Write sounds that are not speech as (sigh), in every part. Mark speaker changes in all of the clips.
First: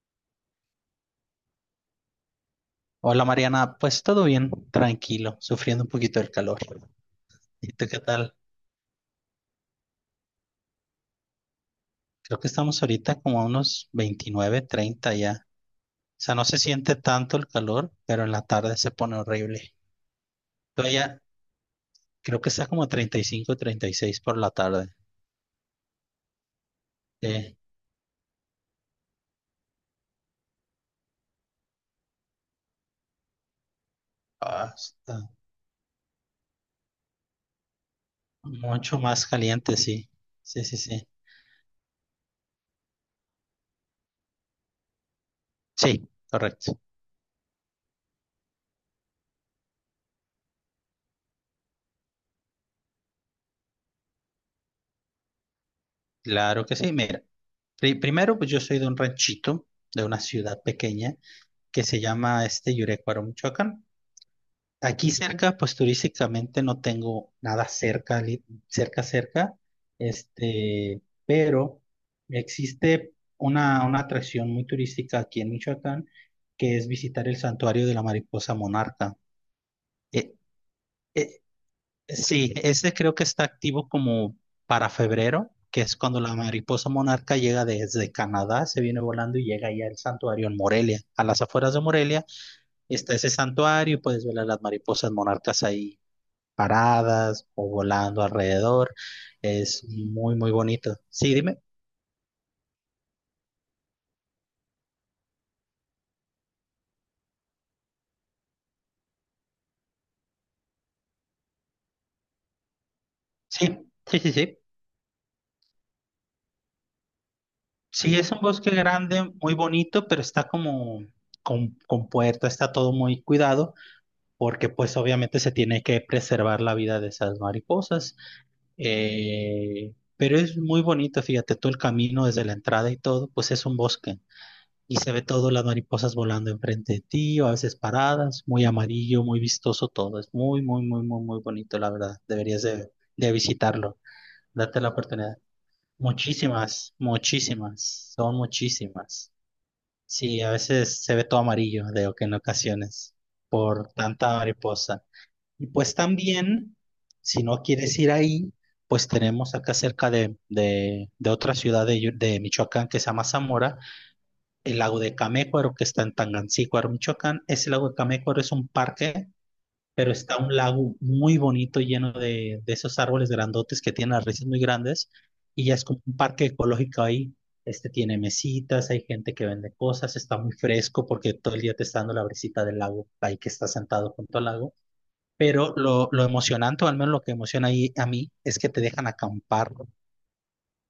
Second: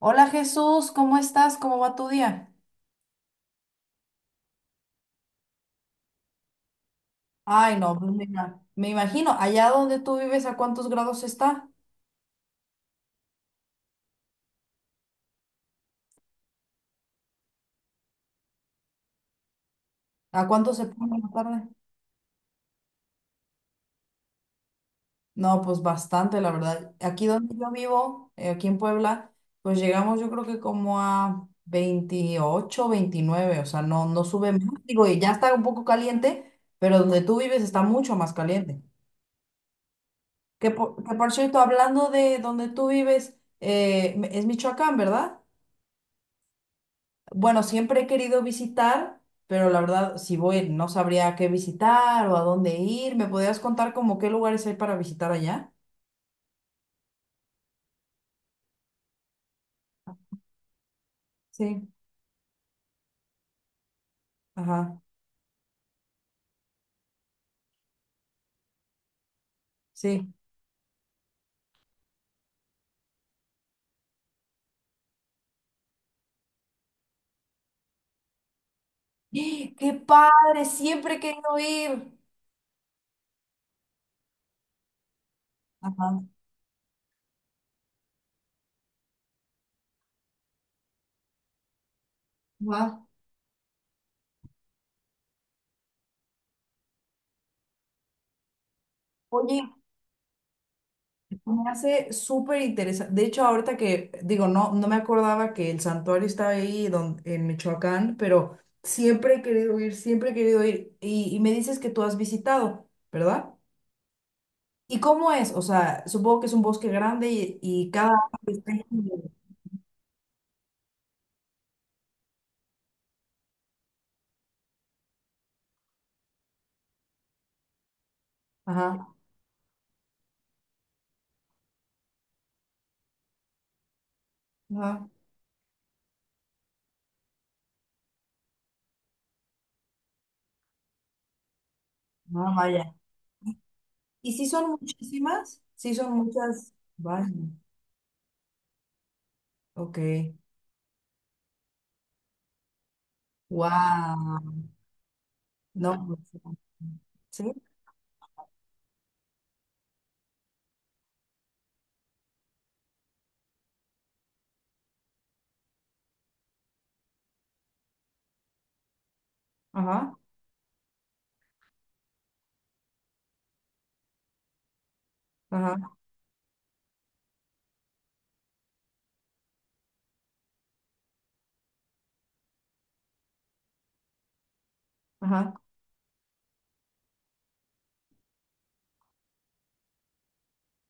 Speaker 1: Hola Jesús, ¿cómo estás? ¿Cómo va tu día?
Speaker 2: Hola Mariana, pues todo bien, tranquilo, sufriendo un poquito del calor. ¿Y
Speaker 1: Ay,
Speaker 2: tú
Speaker 1: no,
Speaker 2: qué
Speaker 1: pues
Speaker 2: tal?
Speaker 1: me imagino, allá donde tú vives, ¿a cuántos grados está?
Speaker 2: Creo que estamos ahorita como a unos 29, 30 ya. O sea, no se siente tanto el calor, pero en la tarde se pone horrible.
Speaker 1: ¿A cuánto
Speaker 2: Tú
Speaker 1: se pone
Speaker 2: allá
Speaker 1: en la tarde?
Speaker 2: creo que está como 30 35, 36 por la tarde.
Speaker 1: No, pues bastante, la verdad. Aquí donde
Speaker 2: Sí.
Speaker 1: yo vivo, aquí en Puebla, pues llegamos yo creo que como a 28, 29, o sea, no, no sube más.
Speaker 2: Ah,
Speaker 1: Digo, y
Speaker 2: está
Speaker 1: ya está un poco caliente, pero donde tú vives está mucho más caliente.
Speaker 2: mucho más caliente, sí. Sí, sí, sí.
Speaker 1: Que por cierto, hablando de donde tú vives, es Michoacán, ¿verdad?
Speaker 2: Sí, correcto.
Speaker 1: Bueno, siempre he querido visitar, pero la verdad, si voy, no sabría qué visitar o a dónde ir. ¿Me podrías contar como qué lugares hay para visitar allá?
Speaker 2: Claro que sí. Mira, primero pues yo soy de un ranchito, de una ciudad pequeña que
Speaker 1: Sí,
Speaker 2: se llama este Yurecuaro, Michoacán.
Speaker 1: ajá,
Speaker 2: Aquí cerca, pues turísticamente no tengo nada cerca, cerca, cerca,
Speaker 1: sí.
Speaker 2: este, pero existe una atracción muy turística aquí en Michoacán, que es visitar el santuario de la mariposa monarca.
Speaker 1: ¡Ah! ¡Qué
Speaker 2: Eh,
Speaker 1: padre! Siempre he
Speaker 2: eh,
Speaker 1: querido ir.
Speaker 2: sí, ese creo que está activo como para febrero, que es cuando
Speaker 1: Ajá,
Speaker 2: la mariposa monarca llega desde Canadá, se viene volando y llega ya al santuario en Morelia. A las afueras de Morelia
Speaker 1: ajá.
Speaker 2: está ese santuario y puedes ver a las mariposas monarcas ahí paradas o volando alrededor.
Speaker 1: Oye,
Speaker 2: Es muy, muy bonito. Sí, dime.
Speaker 1: me hace súper interesante. De hecho, ahorita que digo, no, no me acordaba que el santuario está ahí en Michoacán, pero siempre he querido ir, siempre he querido ir. Y me dices que tú has visitado, ¿verdad?
Speaker 2: Sí, sí, sí, sí.
Speaker 1: ¿Y cómo es? O sea, supongo que es un bosque grande y cada
Speaker 2: Sí, es un
Speaker 1: árbol
Speaker 2: bosque grande, muy bonito, pero está como con puerta, está todo muy cuidado, porque pues obviamente se tiene que preservar la vida de esas mariposas.
Speaker 1: ajá,
Speaker 2: Pero es muy bonito, fíjate, todo el camino desde la entrada y todo, pues es un bosque. Y
Speaker 1: ajá,
Speaker 2: se ve todo, las mariposas volando enfrente de ti, o a veces paradas, muy amarillo, muy vistoso todo. Es muy, muy, muy, muy, muy bonito, la verdad.
Speaker 1: ah,
Speaker 2: Deberías de,
Speaker 1: vaya.
Speaker 2: de visitarlo.
Speaker 1: ¿Y si son
Speaker 2: Date la oportunidad.
Speaker 1: muchísimas? Sí son muchas.
Speaker 2: Muchísimas,
Speaker 1: Vaya,
Speaker 2: muchísimas, son muchísimas.
Speaker 1: ok.
Speaker 2: Sí, a veces se ve todo amarillo, de que en ocasiones, por tanta
Speaker 1: Wow.
Speaker 2: mariposa. Y pues
Speaker 1: No, pues,
Speaker 2: también, si
Speaker 1: sí,
Speaker 2: no quieres ir ahí, pues tenemos acá cerca de otra ciudad de Michoacán que se llama Zamora, el lago de Camécuaro, que está en Tangancícuaro, Michoacán. Ese lago de Camécuaro es un parque, pero
Speaker 1: ajá,
Speaker 2: está un lago muy bonito lleno de esos árboles grandotes que tienen las raíces muy grandes. Y ya
Speaker 1: ajá,
Speaker 2: es como un parque ecológico ahí. Este tiene mesitas, hay gente que vende cosas, está muy fresco porque todo el día te está dando la brisita del lago, ahí que estás sentado junto al lago.
Speaker 1: ajá,
Speaker 2: Pero lo emocionante, o al menos lo que emociona ahí a mí, es que te dejan acampar.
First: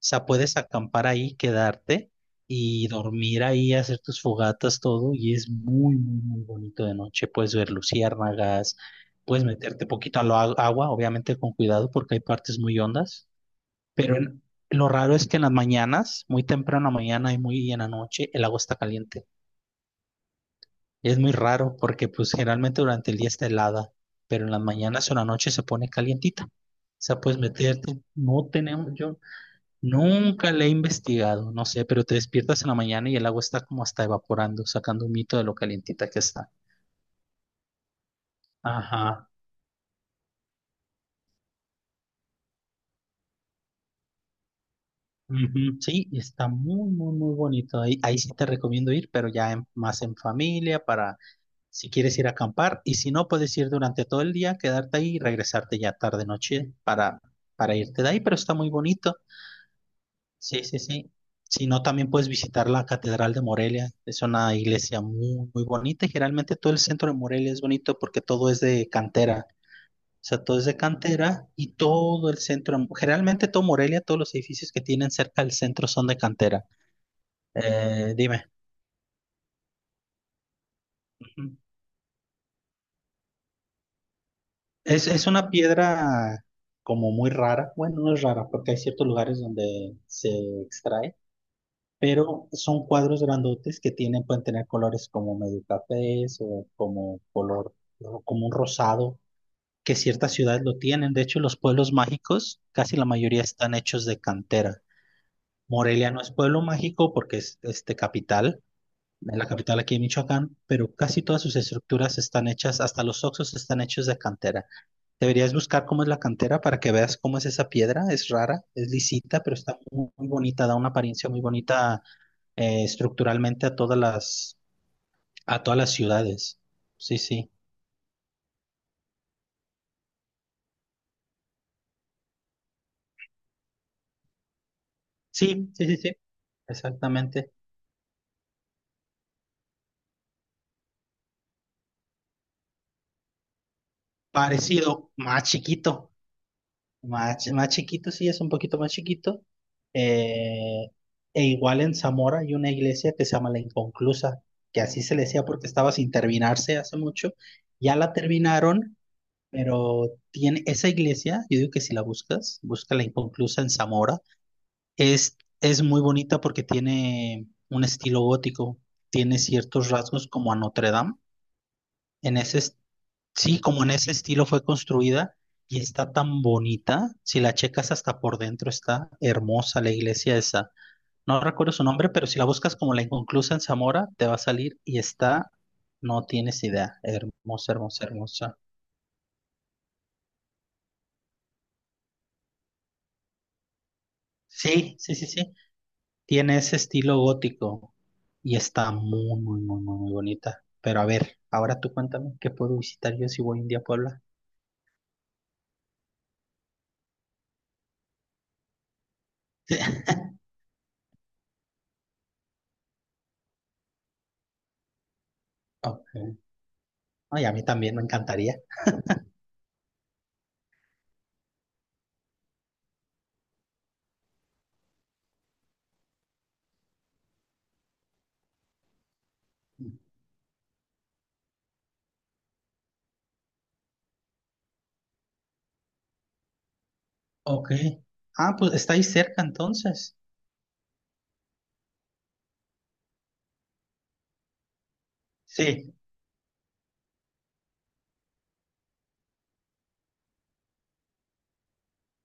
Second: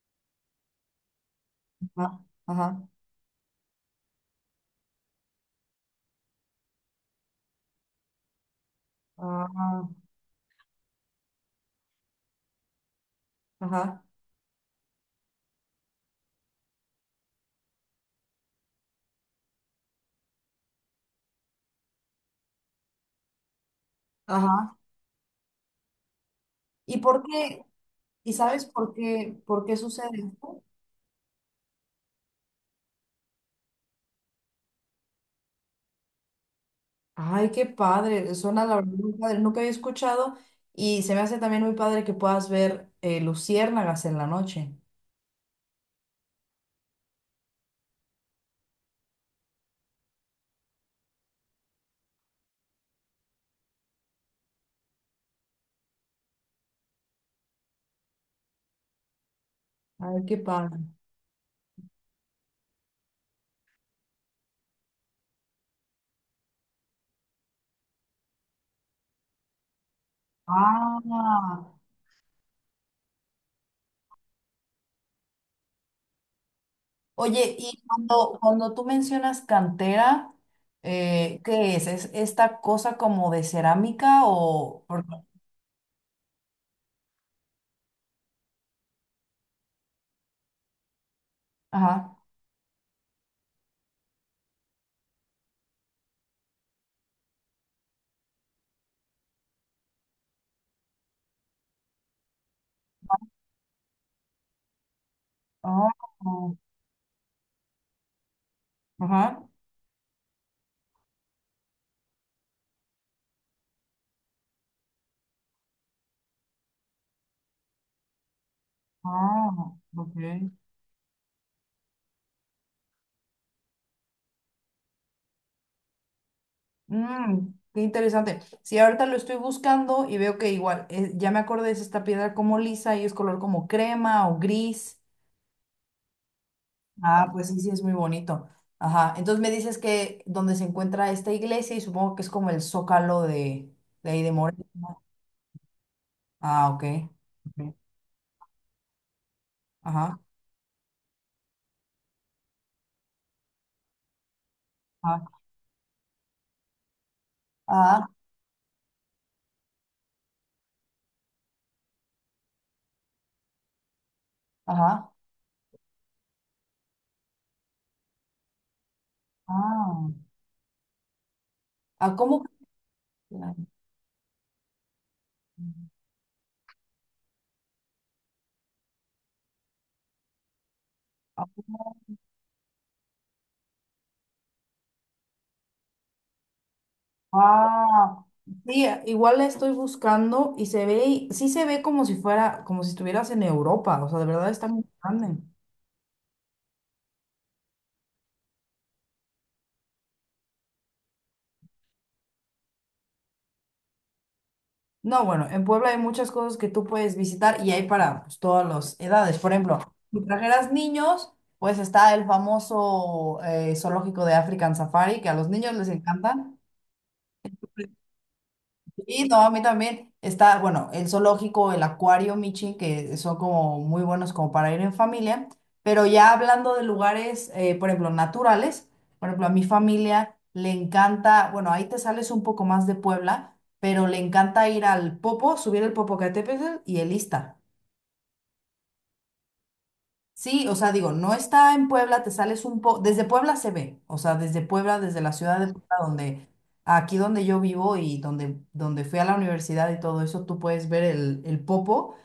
Speaker 2: O sea, puedes acampar ahí, quedarte
Speaker 1: ajá,
Speaker 2: y
Speaker 1: ajá,
Speaker 2: dormir ahí, hacer tus fogatas, todo, y es muy, muy, muy bonito de noche. Puedes ver luciérnagas, puedes meterte
Speaker 1: ah,
Speaker 2: poquito al agua, obviamente con cuidado porque hay partes muy hondas,
Speaker 1: ajá,
Speaker 2: pero en- lo raro es que en las mañanas, muy temprano en la mañana y muy en la noche, el agua está caliente. Es muy raro porque pues generalmente durante el día está helada, pero en las
Speaker 1: ajá.
Speaker 2: mañanas o la noche se pone calientita. O
Speaker 1: ¿Y
Speaker 2: sea,
Speaker 1: por
Speaker 2: puedes
Speaker 1: qué?
Speaker 2: meterte,
Speaker 1: ¿Y
Speaker 2: no
Speaker 1: sabes
Speaker 2: tenemos, yo
Speaker 1: por qué sucede
Speaker 2: nunca
Speaker 1: esto?
Speaker 2: le he investigado, no sé, pero te despiertas en la mañana y el agua está como hasta evaporando, sacando un mito de lo calientita que está.
Speaker 1: Ay, qué padre, suena la verdad muy
Speaker 2: Ajá.
Speaker 1: padre, nunca había escuchado y se me hace también muy padre que puedas ver luciérnagas en la noche.
Speaker 2: Ujú, sí, y está muy, muy, muy bonito. Ahí, ahí sí te recomiendo ir, pero ya más en familia, para si quieres ir a acampar. Y si no, puedes ir durante todo el día, quedarte ahí y regresarte ya tarde, noche para irte de ahí, pero está muy bonito.
Speaker 1: Ay, qué
Speaker 2: Sí,
Speaker 1: padre.
Speaker 2: sí, sí. Si no, también puedes visitar la Catedral de Morelia. Es una iglesia muy, muy bonita. Y generalmente todo el centro de Morelia es bonito porque todo es de cantera. O sea, todo es de cantera
Speaker 1: Ah,
Speaker 2: y todo el centro, generalmente todo Morelia, todos los edificios que tienen cerca del centro son de cantera.
Speaker 1: oye, y
Speaker 2: Dime.
Speaker 1: cuando tú mencionas cantera,
Speaker 2: Ujú.
Speaker 1: ¿qué es? ¿Es esta cosa como de cerámica o...?
Speaker 2: Es una piedra como muy rara. Bueno, no es rara porque hay ciertos lugares donde se extrae,
Speaker 1: Ajá.
Speaker 2: pero son cuadros grandotes que tienen, pueden tener colores como medio cafés o como color, o como un rosado, que ciertas ciudades lo tienen. De hecho, los pueblos mágicos, casi la mayoría están hechos de cantera.
Speaker 1: Ah,
Speaker 2: Morelia no es pueblo mágico porque es este capital, es
Speaker 1: ajá.
Speaker 2: la capital aquí en Michoacán, pero casi todas sus estructuras están hechas, hasta los oxos están hechos de cantera. Deberías buscar cómo es la cantera para que veas cómo es esa piedra. Es rara, es lisita, pero
Speaker 1: Ah,
Speaker 2: está muy,
Speaker 1: ok.
Speaker 2: muy bonita, da una apariencia muy bonita, estructuralmente a todas las, ciudades. Sí,
Speaker 1: Mm,
Speaker 2: sí.
Speaker 1: qué interesante. Sí, ahorita lo estoy buscando y veo que igual, ya me acordé, es esta piedra como lisa y es color como crema o gris.
Speaker 2: Sí, sí, sí, sí.
Speaker 1: Ah, pues
Speaker 2: Exactamente.
Speaker 1: sí, sí, es muy bonito. Ajá, entonces me dices que donde se encuentra esta iglesia y supongo que es como el zócalo de ahí de Morelia, ¿no?
Speaker 2: Parecido, más chiquito.
Speaker 1: Ah, ok.
Speaker 2: Más
Speaker 1: Ok.
Speaker 2: chiquito, sí, es un poquito más chiquito.
Speaker 1: Ajá.
Speaker 2: Eh, E igual en Zamora hay una iglesia que se llama La Inconclusa, que así se le
Speaker 1: Ajá.
Speaker 2: decía porque estaba sin terminarse hace mucho. Ya
Speaker 1: Ah,
Speaker 2: la terminaron. Pero tiene esa iglesia, yo digo que si la buscas, busca la inconclusa en Zamora,
Speaker 1: ajá.
Speaker 2: es muy bonita porque tiene un estilo gótico, tiene ciertos
Speaker 1: Ah,
Speaker 2: rasgos como a Notre Dame.
Speaker 1: ah,
Speaker 2: En
Speaker 1: ¿cómo?
Speaker 2: ese, est- sí, como en ese estilo fue construida y está tan bonita. Si la checas hasta por dentro, está hermosa la iglesia esa. No
Speaker 1: Ah,
Speaker 2: recuerdo su nombre, pero si la buscas como la inconclusa en Zamora, te va a salir y está, no tienes idea, hermosa, hermosa,
Speaker 1: ah,
Speaker 2: hermosa.
Speaker 1: sí, igual la estoy buscando y se ve, sí se ve como si fuera, como si estuvieras en Europa, o sea, de verdad está muy
Speaker 2: Sí, sí, sí,
Speaker 1: grande.
Speaker 2: sí. Tiene ese estilo gótico y está muy, muy, muy, muy, muy bonita. Pero a ver, ahora tú cuéntame qué puedo visitar yo si voy un día a Puebla.
Speaker 1: No, bueno, en Puebla hay muchas cosas que tú puedes visitar y hay para pues, todas las edades. Por ejemplo, si trajeras niños, pues está el famoso zoológico de African Safari, que a los niños les encanta.
Speaker 2: Ok. Ay, a mí también me encantaría.
Speaker 1: Sí, no, a mí también está, bueno, el zoológico, el acuario Michi, que son como muy buenos como para ir en familia, pero ya hablando de lugares, por ejemplo, naturales, por ejemplo, a mi familia le encanta, bueno, ahí te sales un poco más de Puebla, pero le encanta ir al Popo, subir el Popocatépetl y el Ista.
Speaker 2: Ok. Ah, pues está ahí cerca entonces.
Speaker 1: Sí, o sea, digo, no está en Puebla, te sales un poco, desde Puebla se ve, o sea, desde Puebla, desde la ciudad de
Speaker 2: Sí.
Speaker 1: Puebla, donde, aquí donde yo vivo y donde fui a la universidad y todo eso, tú puedes ver el Popo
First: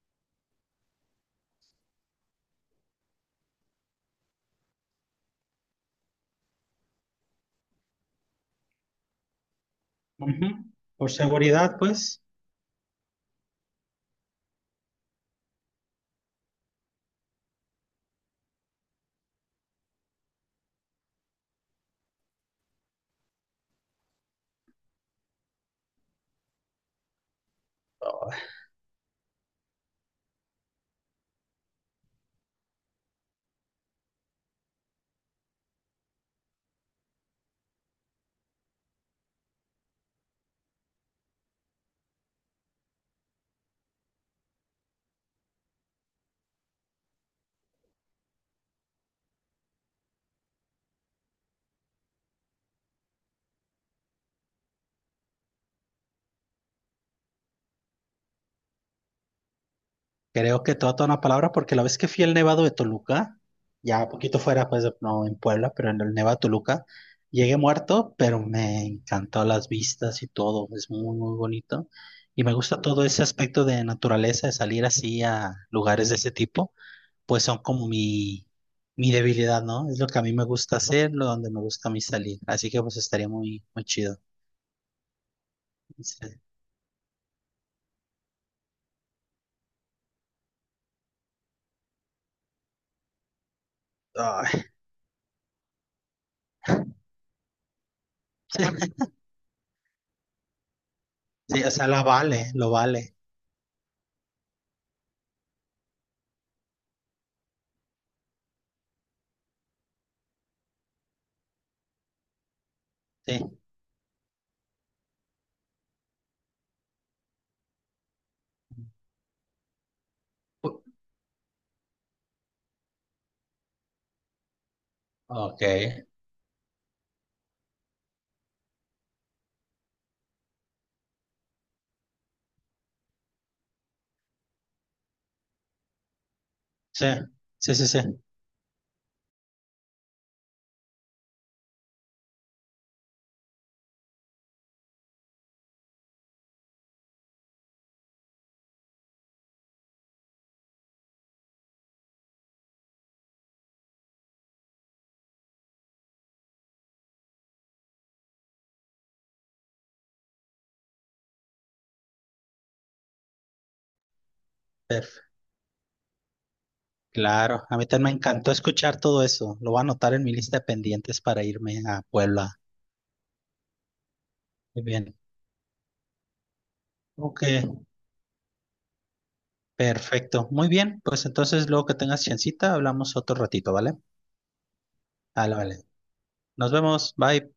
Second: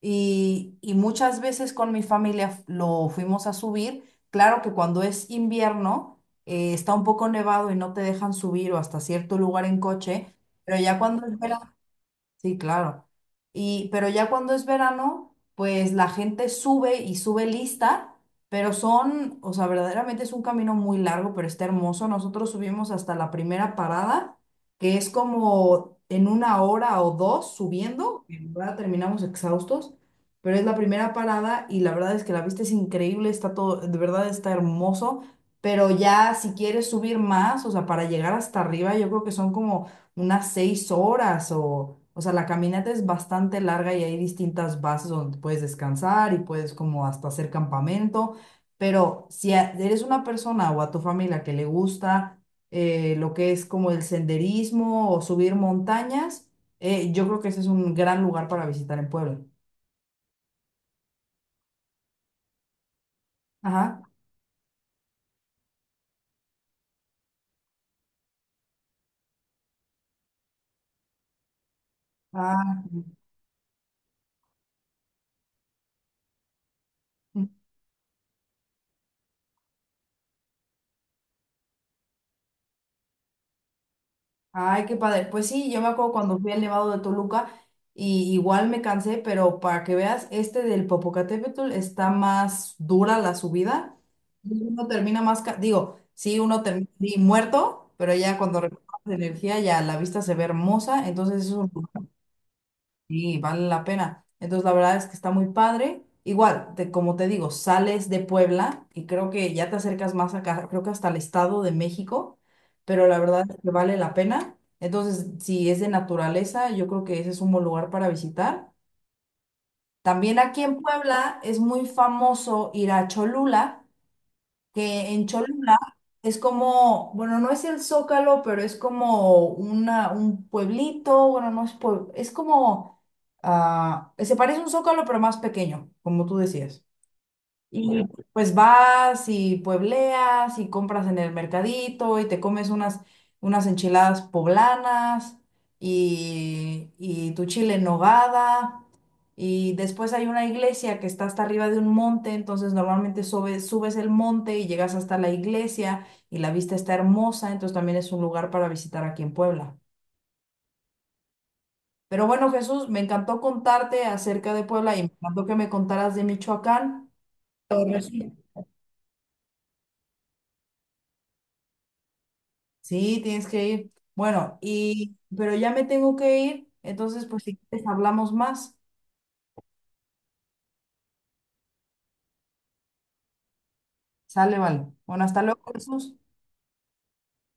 Speaker 1: y muchas veces con mi familia lo fuimos a subir. Claro que cuando es invierno, está un poco nevado y no te dejan subir o hasta cierto lugar en coche,
Speaker 2: Ujú.
Speaker 1: pero ya
Speaker 2: Por
Speaker 1: cuando es verano
Speaker 2: seguridad, pues.
Speaker 1: sí, claro. Y, pero ya cuando es verano, pues la gente sube y sube lista, pero son, o sea, verdaderamente es un camino muy largo, pero está hermoso. Nosotros subimos hasta la primera parada, que es como en una hora o dos subiendo, en verdad terminamos exhaustos, pero es la primera parada y la verdad es que la vista es increíble, está todo, de verdad está hermoso, pero ya si quieres subir más, o sea, para llegar hasta arriba, yo creo que son como unas 6 horas o sea, la caminata es bastante larga y hay distintas bases donde puedes descansar y puedes como hasta hacer campamento, pero si eres una persona o a tu familia que le gusta lo que es como el senderismo o subir montañas, yo creo que ese es un gran lugar para visitar en Puebla.
Speaker 2: Creo que toda, toda una palabra, porque la vez que fui al Nevado de Toluca,
Speaker 1: Ajá.
Speaker 2: ya un poquito fuera, pues no en Puebla, pero en el Nevado de Toluca, llegué muerto, pero me encantó las vistas y todo, es muy, muy bonito. Y me gusta
Speaker 1: Ah,
Speaker 2: todo ese aspecto de naturaleza, de salir así a lugares de ese tipo, pues son como mi debilidad, ¿no? Es lo que a mí me gusta hacer, lo donde me gusta a mí salir. Así que pues estaría muy, muy chido.
Speaker 1: ay, qué padre. Pues sí, yo me acuerdo
Speaker 2: Sí.
Speaker 1: cuando fui al Nevado de Toluca y igual me cansé, pero para que veas, este del Popocatépetl está más dura la subida. Y
Speaker 2: Ay,
Speaker 1: uno termina más, digo, sí, uno termina sí, muerto, pero ya cuando recuperas
Speaker 2: (laughs)
Speaker 1: energía ya la vista se ve hermosa, entonces
Speaker 2: sí,
Speaker 1: eso
Speaker 2: o sea, lo vale, lo vale.
Speaker 1: sí, vale la pena. Entonces, la verdad es que está muy padre. Igual, como te digo, sales de Puebla y creo que ya te acercas más acá, creo que hasta el Estado de México, pero la verdad
Speaker 2: Sí.
Speaker 1: es que vale la pena. Entonces, si es de naturaleza, yo creo que ese es un buen lugar para visitar. También aquí en Puebla es muy famoso ir a Cholula, que en
Speaker 2: Ok.
Speaker 1: Cholula es como, bueno, no es el Zócalo, pero es como una, un pueblito, bueno, no es pueblo, es como, ah, se parece a un Zócalo, pero más pequeño, como tú decías.
Speaker 2: Sí, sí, sí, sí.
Speaker 1: Y pues vas y puebleas y compras en el mercadito y te comes unas enchiladas poblanas y tu chile en nogada. Y después hay una iglesia que está hasta arriba de un monte, entonces normalmente subes el monte y llegas hasta la iglesia y la vista está hermosa, entonces también es un lugar para visitar aquí en Puebla. Pero bueno, Jesús, me encantó contarte acerca de Puebla y me
Speaker 2: Per-
Speaker 1: encantó que me contaras de Michoacán.
Speaker 2: Claro, a
Speaker 1: Pero
Speaker 2: mí también me
Speaker 1: resulta
Speaker 2: encantó escuchar todo eso. Lo voy a anotar en mi lista de pendientes para irme a Puebla.
Speaker 1: sí, tienes que ir. Bueno,
Speaker 2: Muy bien.
Speaker 1: y pero ya me tengo que ir, entonces pues
Speaker 2: Ok,
Speaker 1: si quieres hablamos más.
Speaker 2: perfecto. Muy bien, pues entonces luego que tengas chancita, hablamos otro ratito, ¿vale?
Speaker 1: Sale, vale. Bueno, hasta
Speaker 2: Vale,
Speaker 1: luego,
Speaker 2: vale.
Speaker 1: Jesús.
Speaker 2: Nos vemos. Bye.